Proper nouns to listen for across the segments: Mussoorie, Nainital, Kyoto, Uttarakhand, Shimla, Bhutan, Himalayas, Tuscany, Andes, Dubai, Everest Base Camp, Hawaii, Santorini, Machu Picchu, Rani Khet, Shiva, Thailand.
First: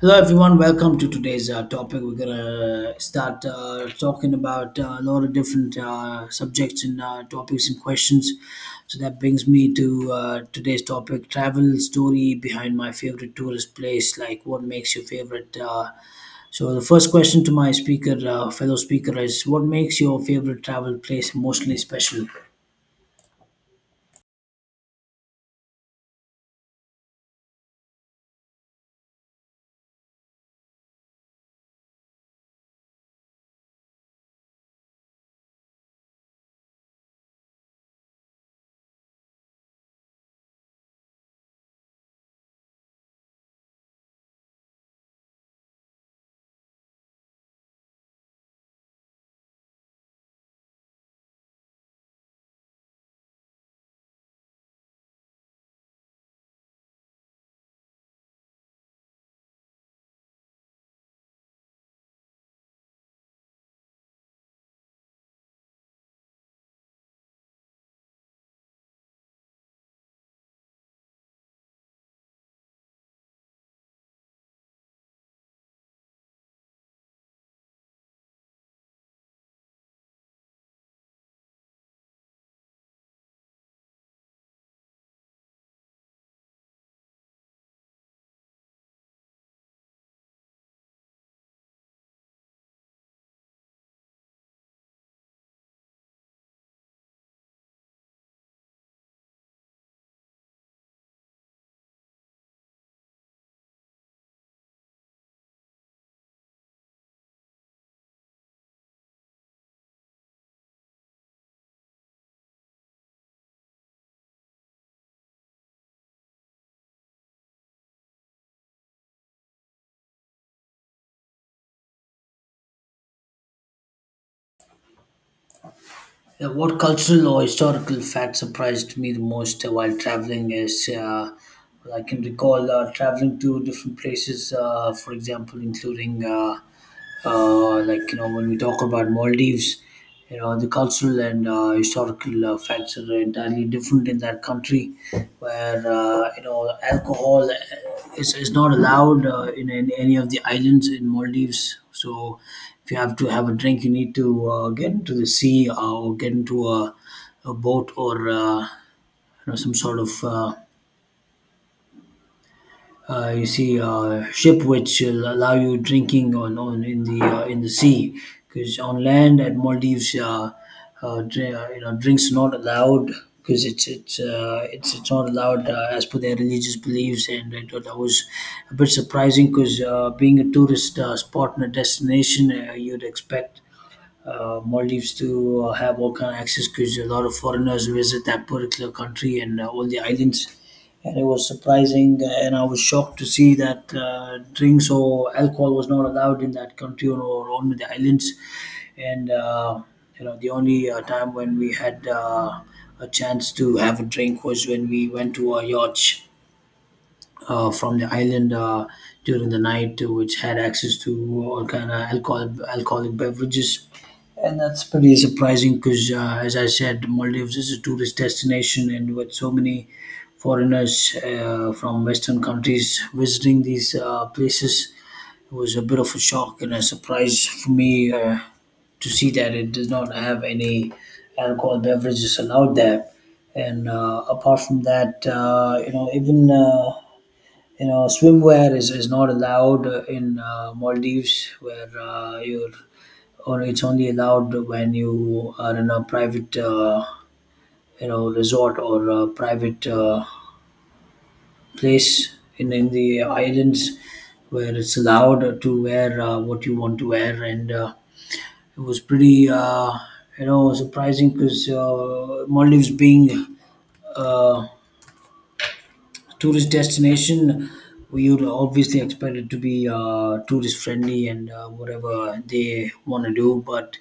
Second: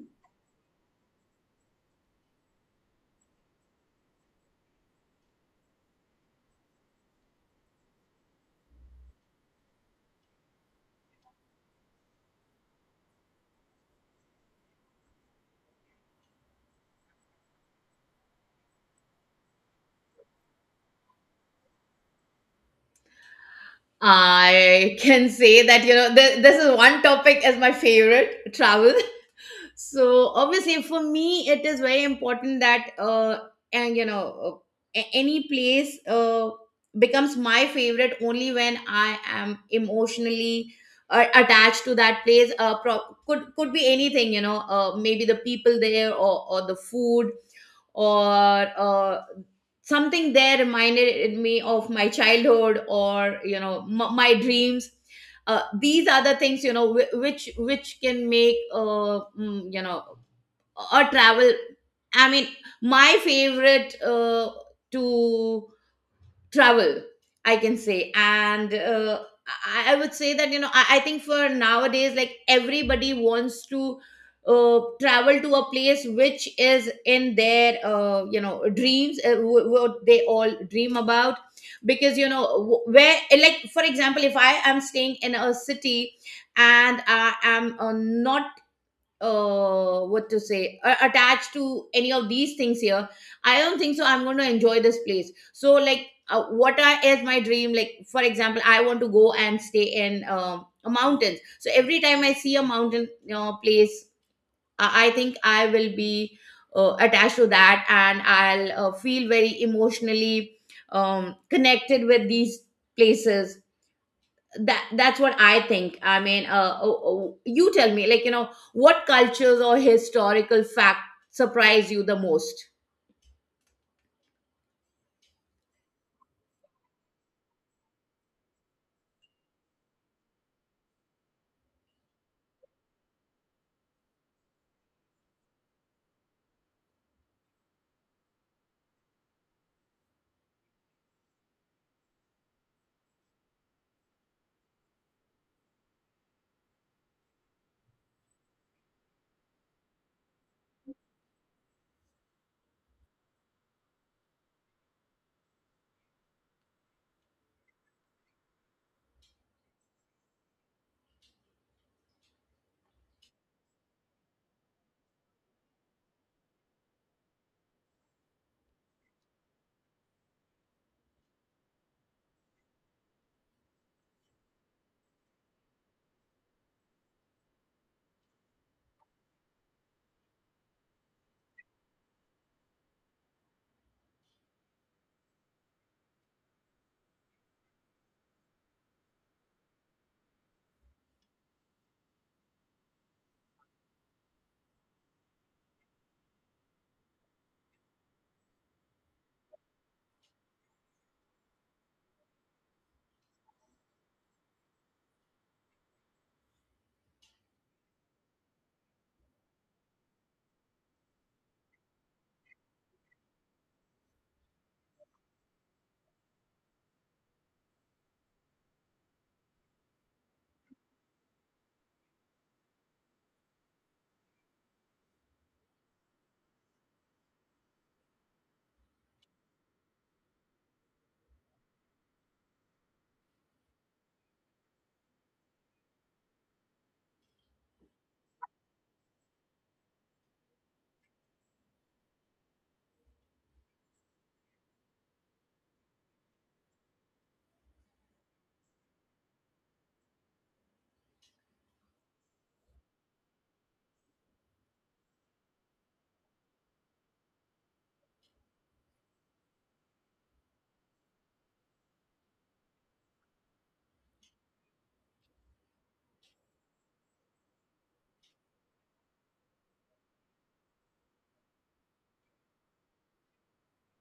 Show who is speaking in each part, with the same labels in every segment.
Speaker 1: Hello, everyone. Welcome to today's topic. We're gonna start talking about a lot of different subjects and topics and questions. So that brings me to today's topic: travel story behind my favorite tourist place. Like, what makes your favorite? So the first question to my speaker, fellow speaker, is: What makes your favorite travel place emotionally special?
Speaker 2: I can say that, you know, this is one topic as my favorite travel. So obviously for me it is very important that and you know, any place becomes my favorite only when I am emotionally attached to that place. Could be anything, you know. Maybe the people there, or the food, or something there reminded me of my childhood, or, you know, my dreams. These are the things, you know, which can make, you know, a travel, I mean, my favorite, to travel, I can say. And I would say that, you know, I think for nowadays, like, everybody wants to travel to a place which is in their, you know, dreams, what they all dream about. Because, you know, where, like, for example, if I am staying in a city and I am not what to say, attached to any of these things here, I don't think so I'm going to enjoy this place. So, like, what is my dream? Like, for example, I want to go and stay in a mountain. So every time I see a mountain place, I think I will be attached to that, and I'll feel very emotionally, connected with these places. That that's what I think. I mean, oh, oh, you tell me, like, you know, what cultures or historical fact surprise you the most?
Speaker 1: Yeah, what cultural or historical fact surprised me the most while traveling is I can recall traveling to different places, for example, including like when we talk about Maldives, you know the cultural and historical facts are entirely different in that country, where you know alcohol is not allowed in any of the islands in Maldives. So if you have to have a drink, you need to get into the sea or get into a boat or you know some sort of you see ship which will allow you drinking on in the sea because on land at Maldives you know drinks not allowed because it's not allowed as per their religious beliefs, and I thought that was a bit surprising because being a tourist spot and a destination you'd expect Maldives to have all kind of access because a lot of foreigners visit that particular country and all the islands. And it was surprising, and I was shocked to see that drinks or alcohol was not allowed in that country or on the islands. And you know, the only time when we had a chance to have a drink was when we went to a yacht from the island during the night, which had access to all kind of alcohol, alcoholic beverages, and that's pretty surprising because, as I said, Maldives is a tourist destination, and with so many foreigners from Western countries visiting these places, it was a bit of a shock and a surprise for me to see that it does not have any alcohol beverages allowed there. And apart from that, you know, even you know swimwear is not allowed in Maldives where you're or it's only allowed when you are in a private you know resort or a private place in the islands where it's allowed to wear what you want to wear, and it was pretty you know surprising because Maldives being uh, tourist destination, we would obviously expect it to be tourist friendly and whatever they want to do. But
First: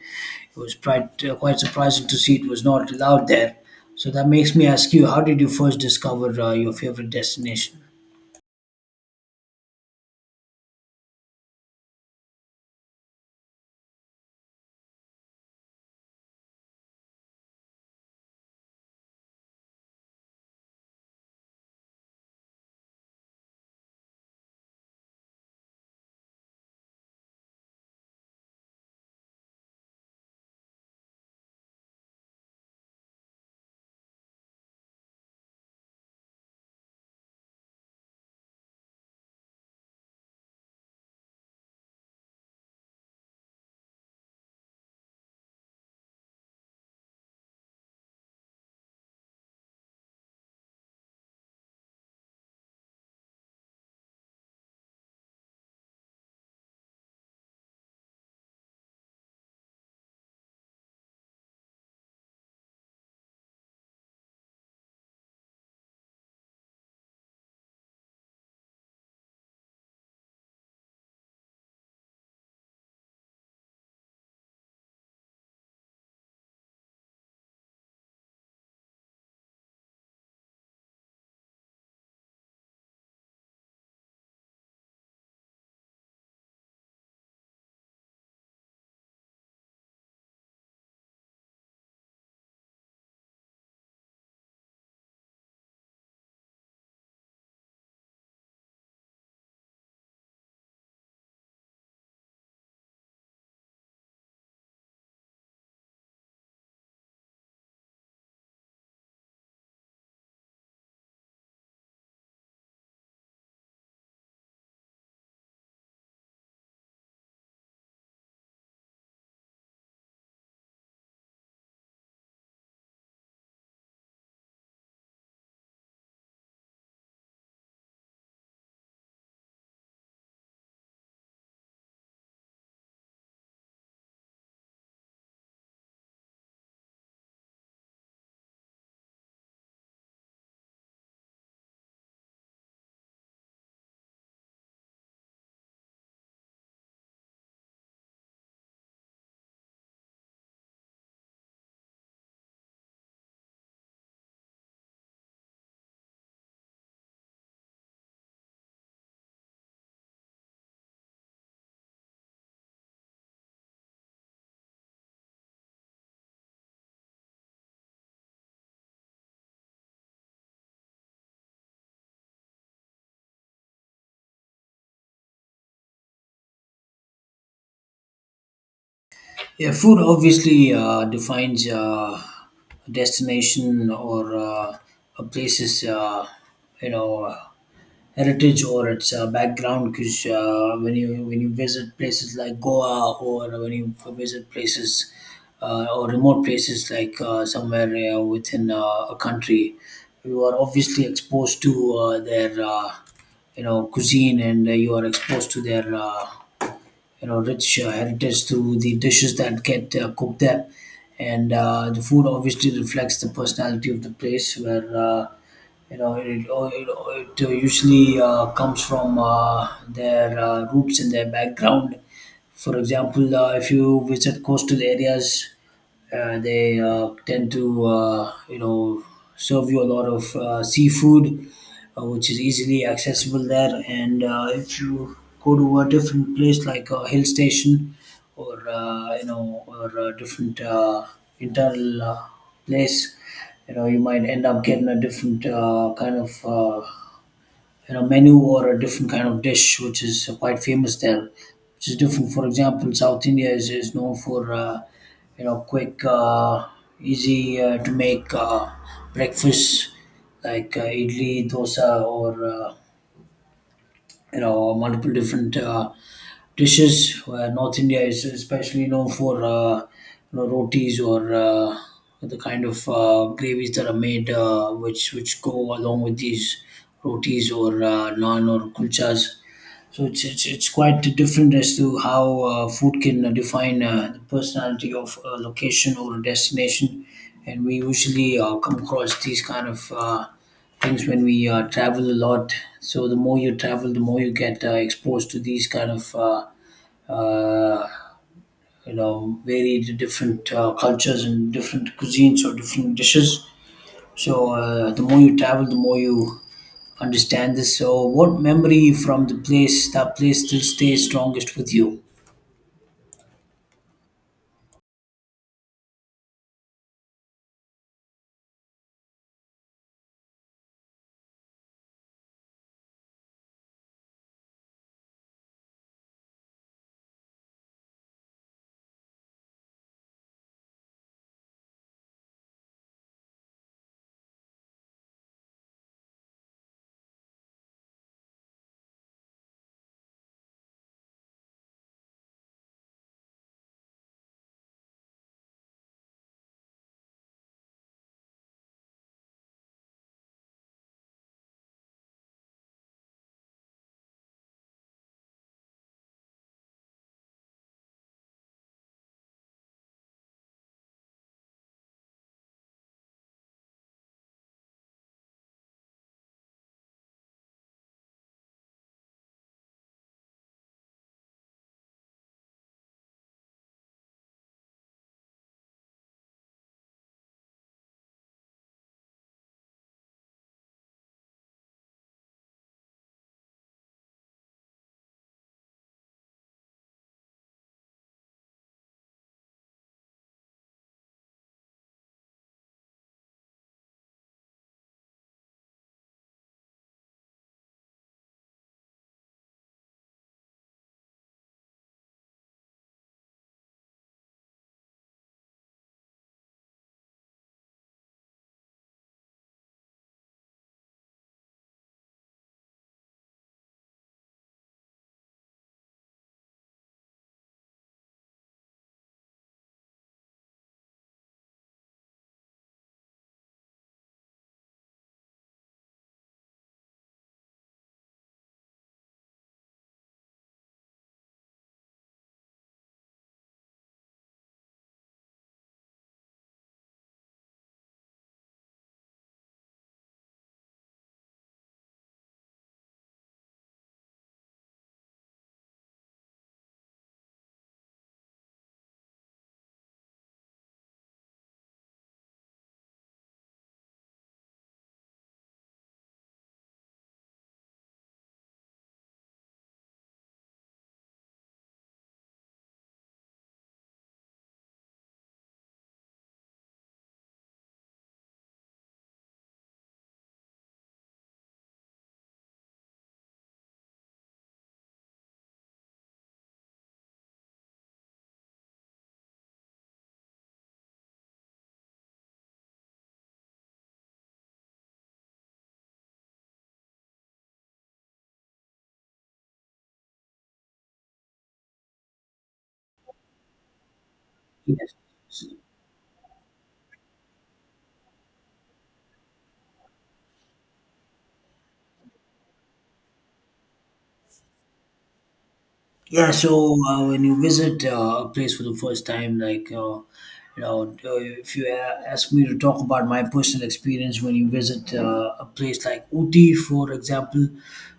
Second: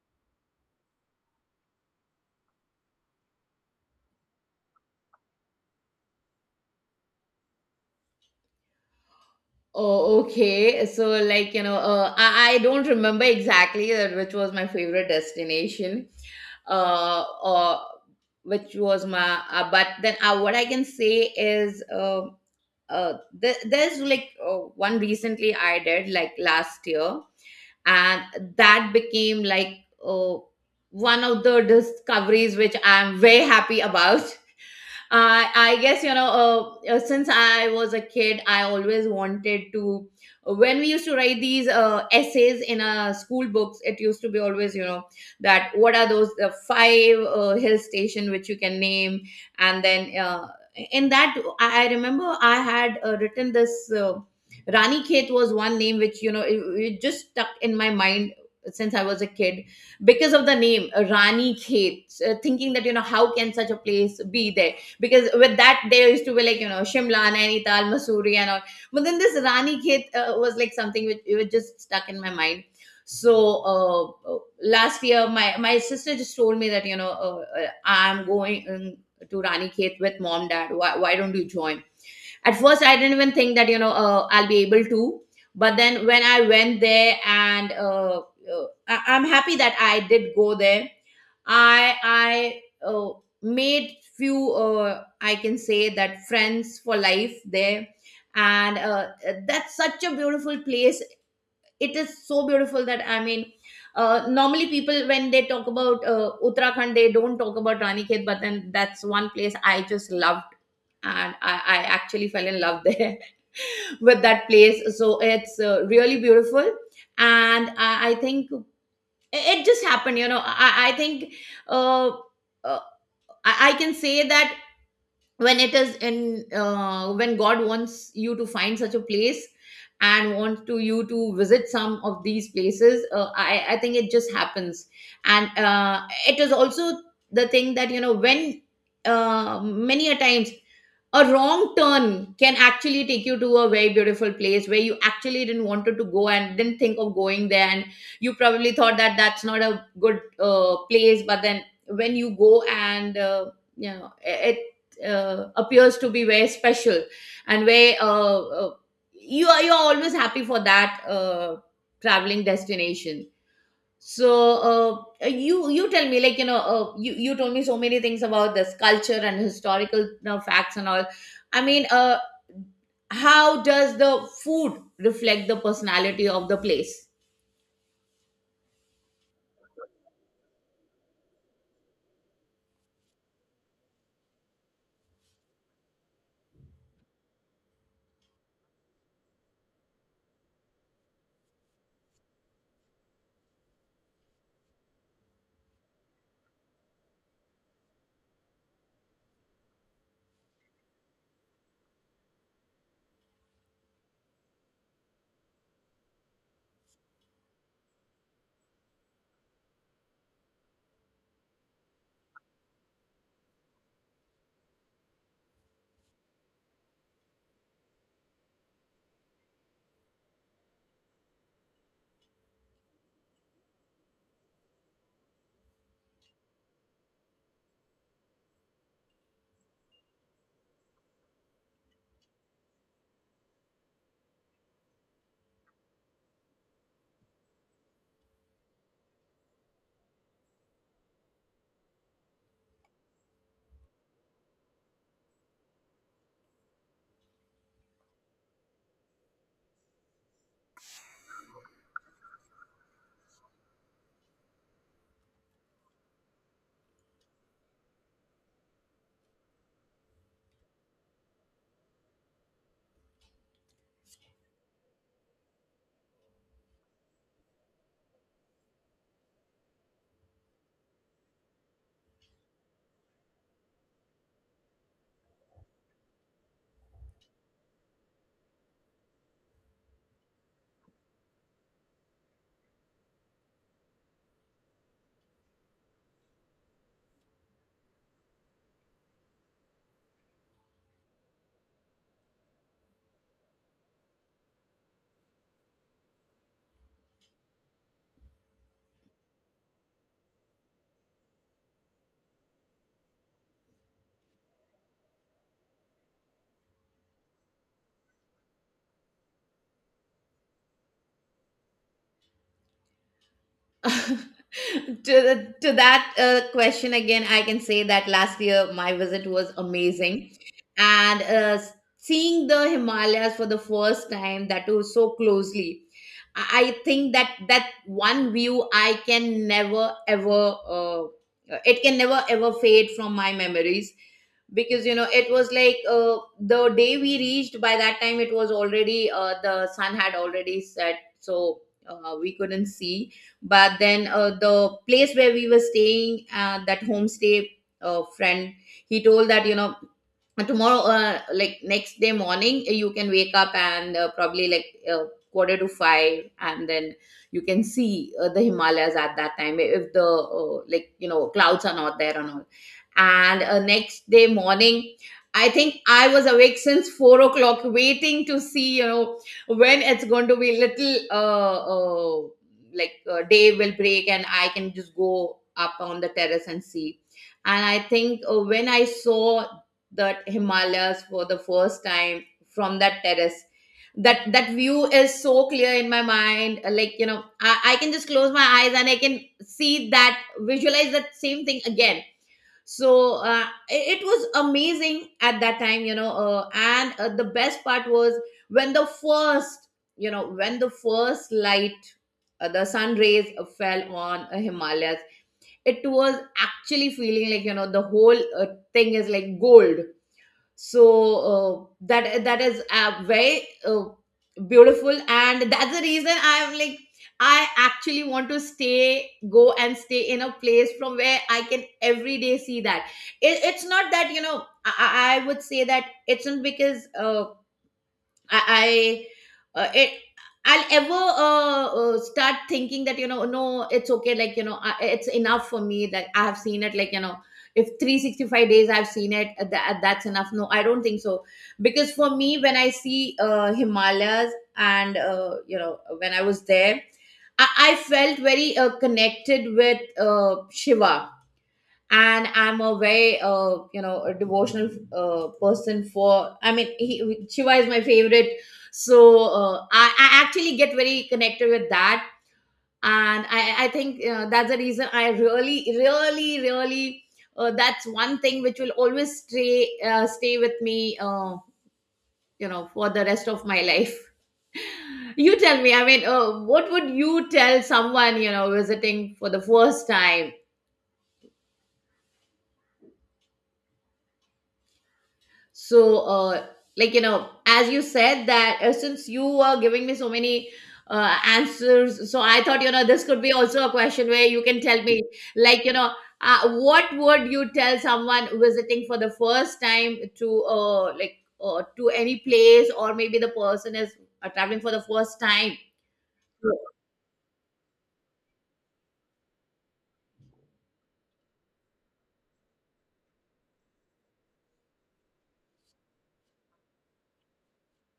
Speaker 1: it was quite surprising to see it was not allowed there. So that makes me ask you, how did you first discover your favorite destination?
Speaker 2: Oh, okay. So, like, you know, I don't remember exactly that which was my favorite destination, or which was my, but then what I can say is, uh, there's, like, one recently I did, like, last year, and that became, like, uh, one of the discoveries which I'm very happy about. I I guess, you know, since I was a kid, I always wanted to. When we used to write these essays in school books, it used to be always, you know, that what are those the five hill station which you can name, and then in that I remember I had written this. Rani Khet was one name which, you know, it just stuck in my mind since I was a kid because of the name, Rani Khet, thinking that, you know, how can such a place be there, because with that there used to be, like, you know, Shimla, Nainital, Mussoorie, and all. But then this Rani Khet was like something which it was just stuck in my mind. So last year, my sister just told me that, you know, I'm going, to Rani Khet with mom, dad. Why don't you join? At first, I didn't even think that, you know, I'll be able to. But then when I went there, and I'm happy that I did go there. I made few, I can say that, friends for life there, and that's such a beautiful place. It is so beautiful that, I mean, normally people when they talk about Uttarakhand, they don't talk about Ranikhet, but then that's one place I just loved, and I actually fell in love there with that place. So it's really beautiful, and I think it just happened, you know. I think uh, uh, I can say that when it is in when god wants you to find such a place and wants to you to visit some of these places, I think it just happens. And it is also the thing that, you know, when, many a times, a wrong turn can actually take you to a very beautiful place where you actually didn't wanted to go and didn't think of going there, and you probably thought that that's not a good place. But then when you go, and you know it appears to be very special. And where you are, you're always happy for that traveling destination. So you tell me, like, you know, you told me so many things about this culture and historical, you know, facts and all. I mean, how does the food reflect the personality of the place?
Speaker 1: Yeah, food obviously defines a destination or a place's, you know, uh, heritage or its background. Because when you visit places like Goa, or when you visit places or remote places like somewhere within a country, you are obviously exposed to their, you know, cuisine, and you are exposed to their. You know rich heritage through the dishes that get cooked there, and the food obviously reflects the personality of the place where you know it usually comes from their roots and their background. For example if you visit coastal areas they tend to you know serve you a lot of seafood which is easily accessible there. And if you go to a different place like a hill station or you know or a different internal place, you know you might end up getting a different kind of you know menu or a different kind of dish which is quite famous there, which is different. For example, South India is known for you know quick easy to make breakfast like idli dosa or you know multiple different dishes. Where North India is especially known for you know rotis or the kind of gravies that are made, which go along with these rotis or naan or kulchas. So it's quite different as to how food can define the personality of a location or a destination, and we usually come across these kind of things when we travel a lot. So the more you travel, the more you get exposed to these kind of uh, you know varied different cultures and different cuisines or different dishes. So the more you travel, the more you understand this. So, what memory from that place still stays strongest with you?
Speaker 2: To that question again, I can say that last year my visit was amazing. And seeing the Himalayas for the first time, that too so closely, I think that that one view I can never ever, it can never ever fade from my memories, because you know it was like, the day we reached, by that time it was already, the sun had already set. So we couldn't see. But then, the place where we were staying, that homestay friend, he told that, you know, and tomorrow, like next day morning, you can wake up and, probably like quarter to 5, and then you can see the Himalayas at that time if the, like you know, clouds are not there and all. And next day morning, I think I was awake since 4 o'clock waiting to see, you know, when it's going to be little, like, day will break and I can just go up on the terrace and see. And I think when I saw the Himalayas for the first time from that terrace, that that view is so clear in my mind. Like, you know, I can just close my eyes and I can see that, visualize that same thing again. So it was amazing at that time, you know. And the best part was when the first, you know, when the first light, the sun rays fell on Himalayas, it was actually feeling like, you know, the whole thing is like gold. So that that is very beautiful. And that's the reason I'm like, I actually want to stay go and stay in a place from where I can every day see that. It's not that, you know, I, I would say that it's not because I, I uh, it I'll ever start thinking that, you know, no it's okay, like, you know, I, it's enough for me that I have seen it, like, you know, if 365 days I've seen it, that, that's enough. No, I don't think so. Because for me, when I see Himalayas and, you know, when I was there, I felt very connected with Shiva. And I'm a very, you know, a devotional person for, I mean, Shiva is my favorite. So I actually get very connected with that. And I think that's the reason I really really really, that's one thing which will always stay with me, you know, for the rest of my life. You tell me, I mean, what would you tell someone, you know, visiting for the first time? So like, you know, as you said that since you were giving me so many answers, so I thought, you know, this could be also a question where you can tell
Speaker 1: Yes.
Speaker 2: me, like, you know, what would you tell someone visiting for the first time to, like to any place, or maybe the person is traveling for the first time.
Speaker 1: Yeah.
Speaker 2: Sure.
Speaker 1: So, when you visit a place for the first time, like you know, if you ask me to talk about my personal experience when you visit a place like Uti, for example,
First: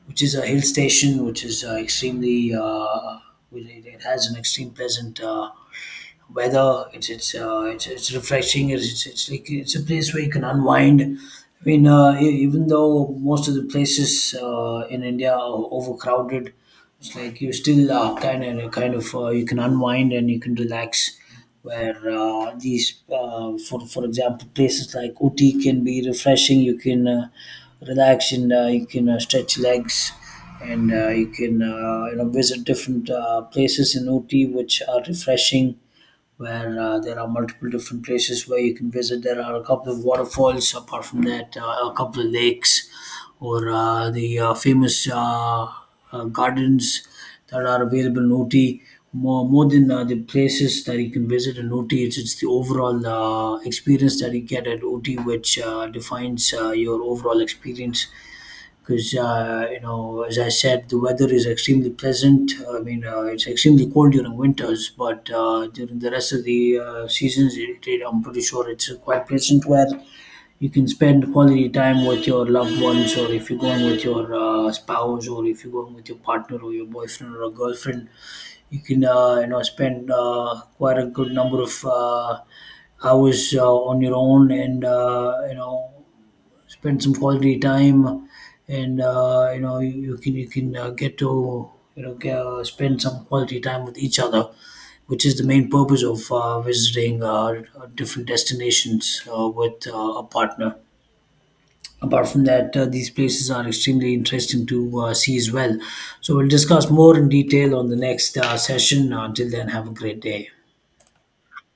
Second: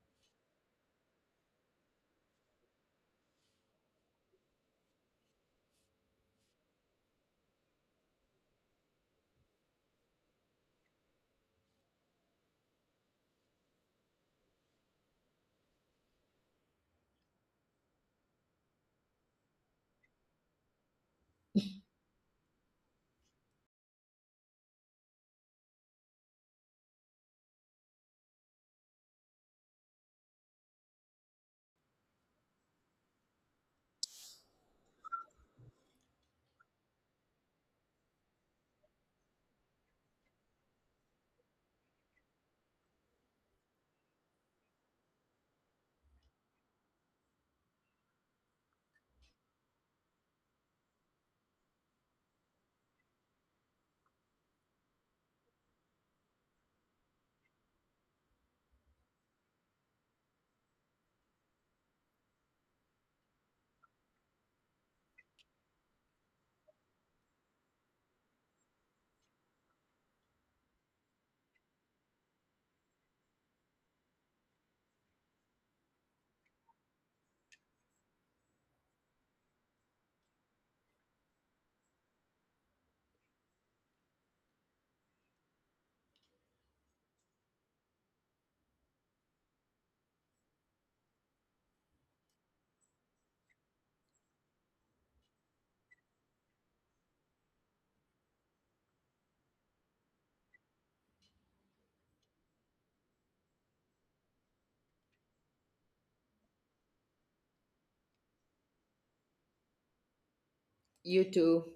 Speaker 1: which is a hill station, which is extremely, it it has an extreme pleasant. Weather. It's refreshing. It's like it's a place where you can unwind. I mean, even though most of the places in India are overcrowded, it's like you still kind of kind of you can unwind and you can relax. Where these, for example, places like Uti can be refreshing. You can relax and you can stretch legs and you can you know visit different places in Uti which are refreshing, where there are multiple different places where you can visit. There are a couple of waterfalls, apart from that, a couple of lakes, or the famous gardens that are available in Ooty. More than the places that you can visit in Ooty, it's the overall experience that you get at Ooty which defines your overall experience, because you know as I said the weather is extremely pleasant. I mean it's extremely cold during winters, but during the rest of the seasons I'm pretty sure it's quite pleasant, where you can spend quality time with your loved ones, or if you're going with your spouse, or if you're going with your partner or your boyfriend or a girlfriend, you can you know spend quite a good number of hours on your own, and you know spend some quality time, and you know you can you can get to you know spend some quality time with each other, which is the main purpose of visiting different destinations with a partner. Apart from that, these places are extremely interesting to see as well. So we'll discuss more in detail on the next session. Until then, have a great day.
Speaker 2: You too.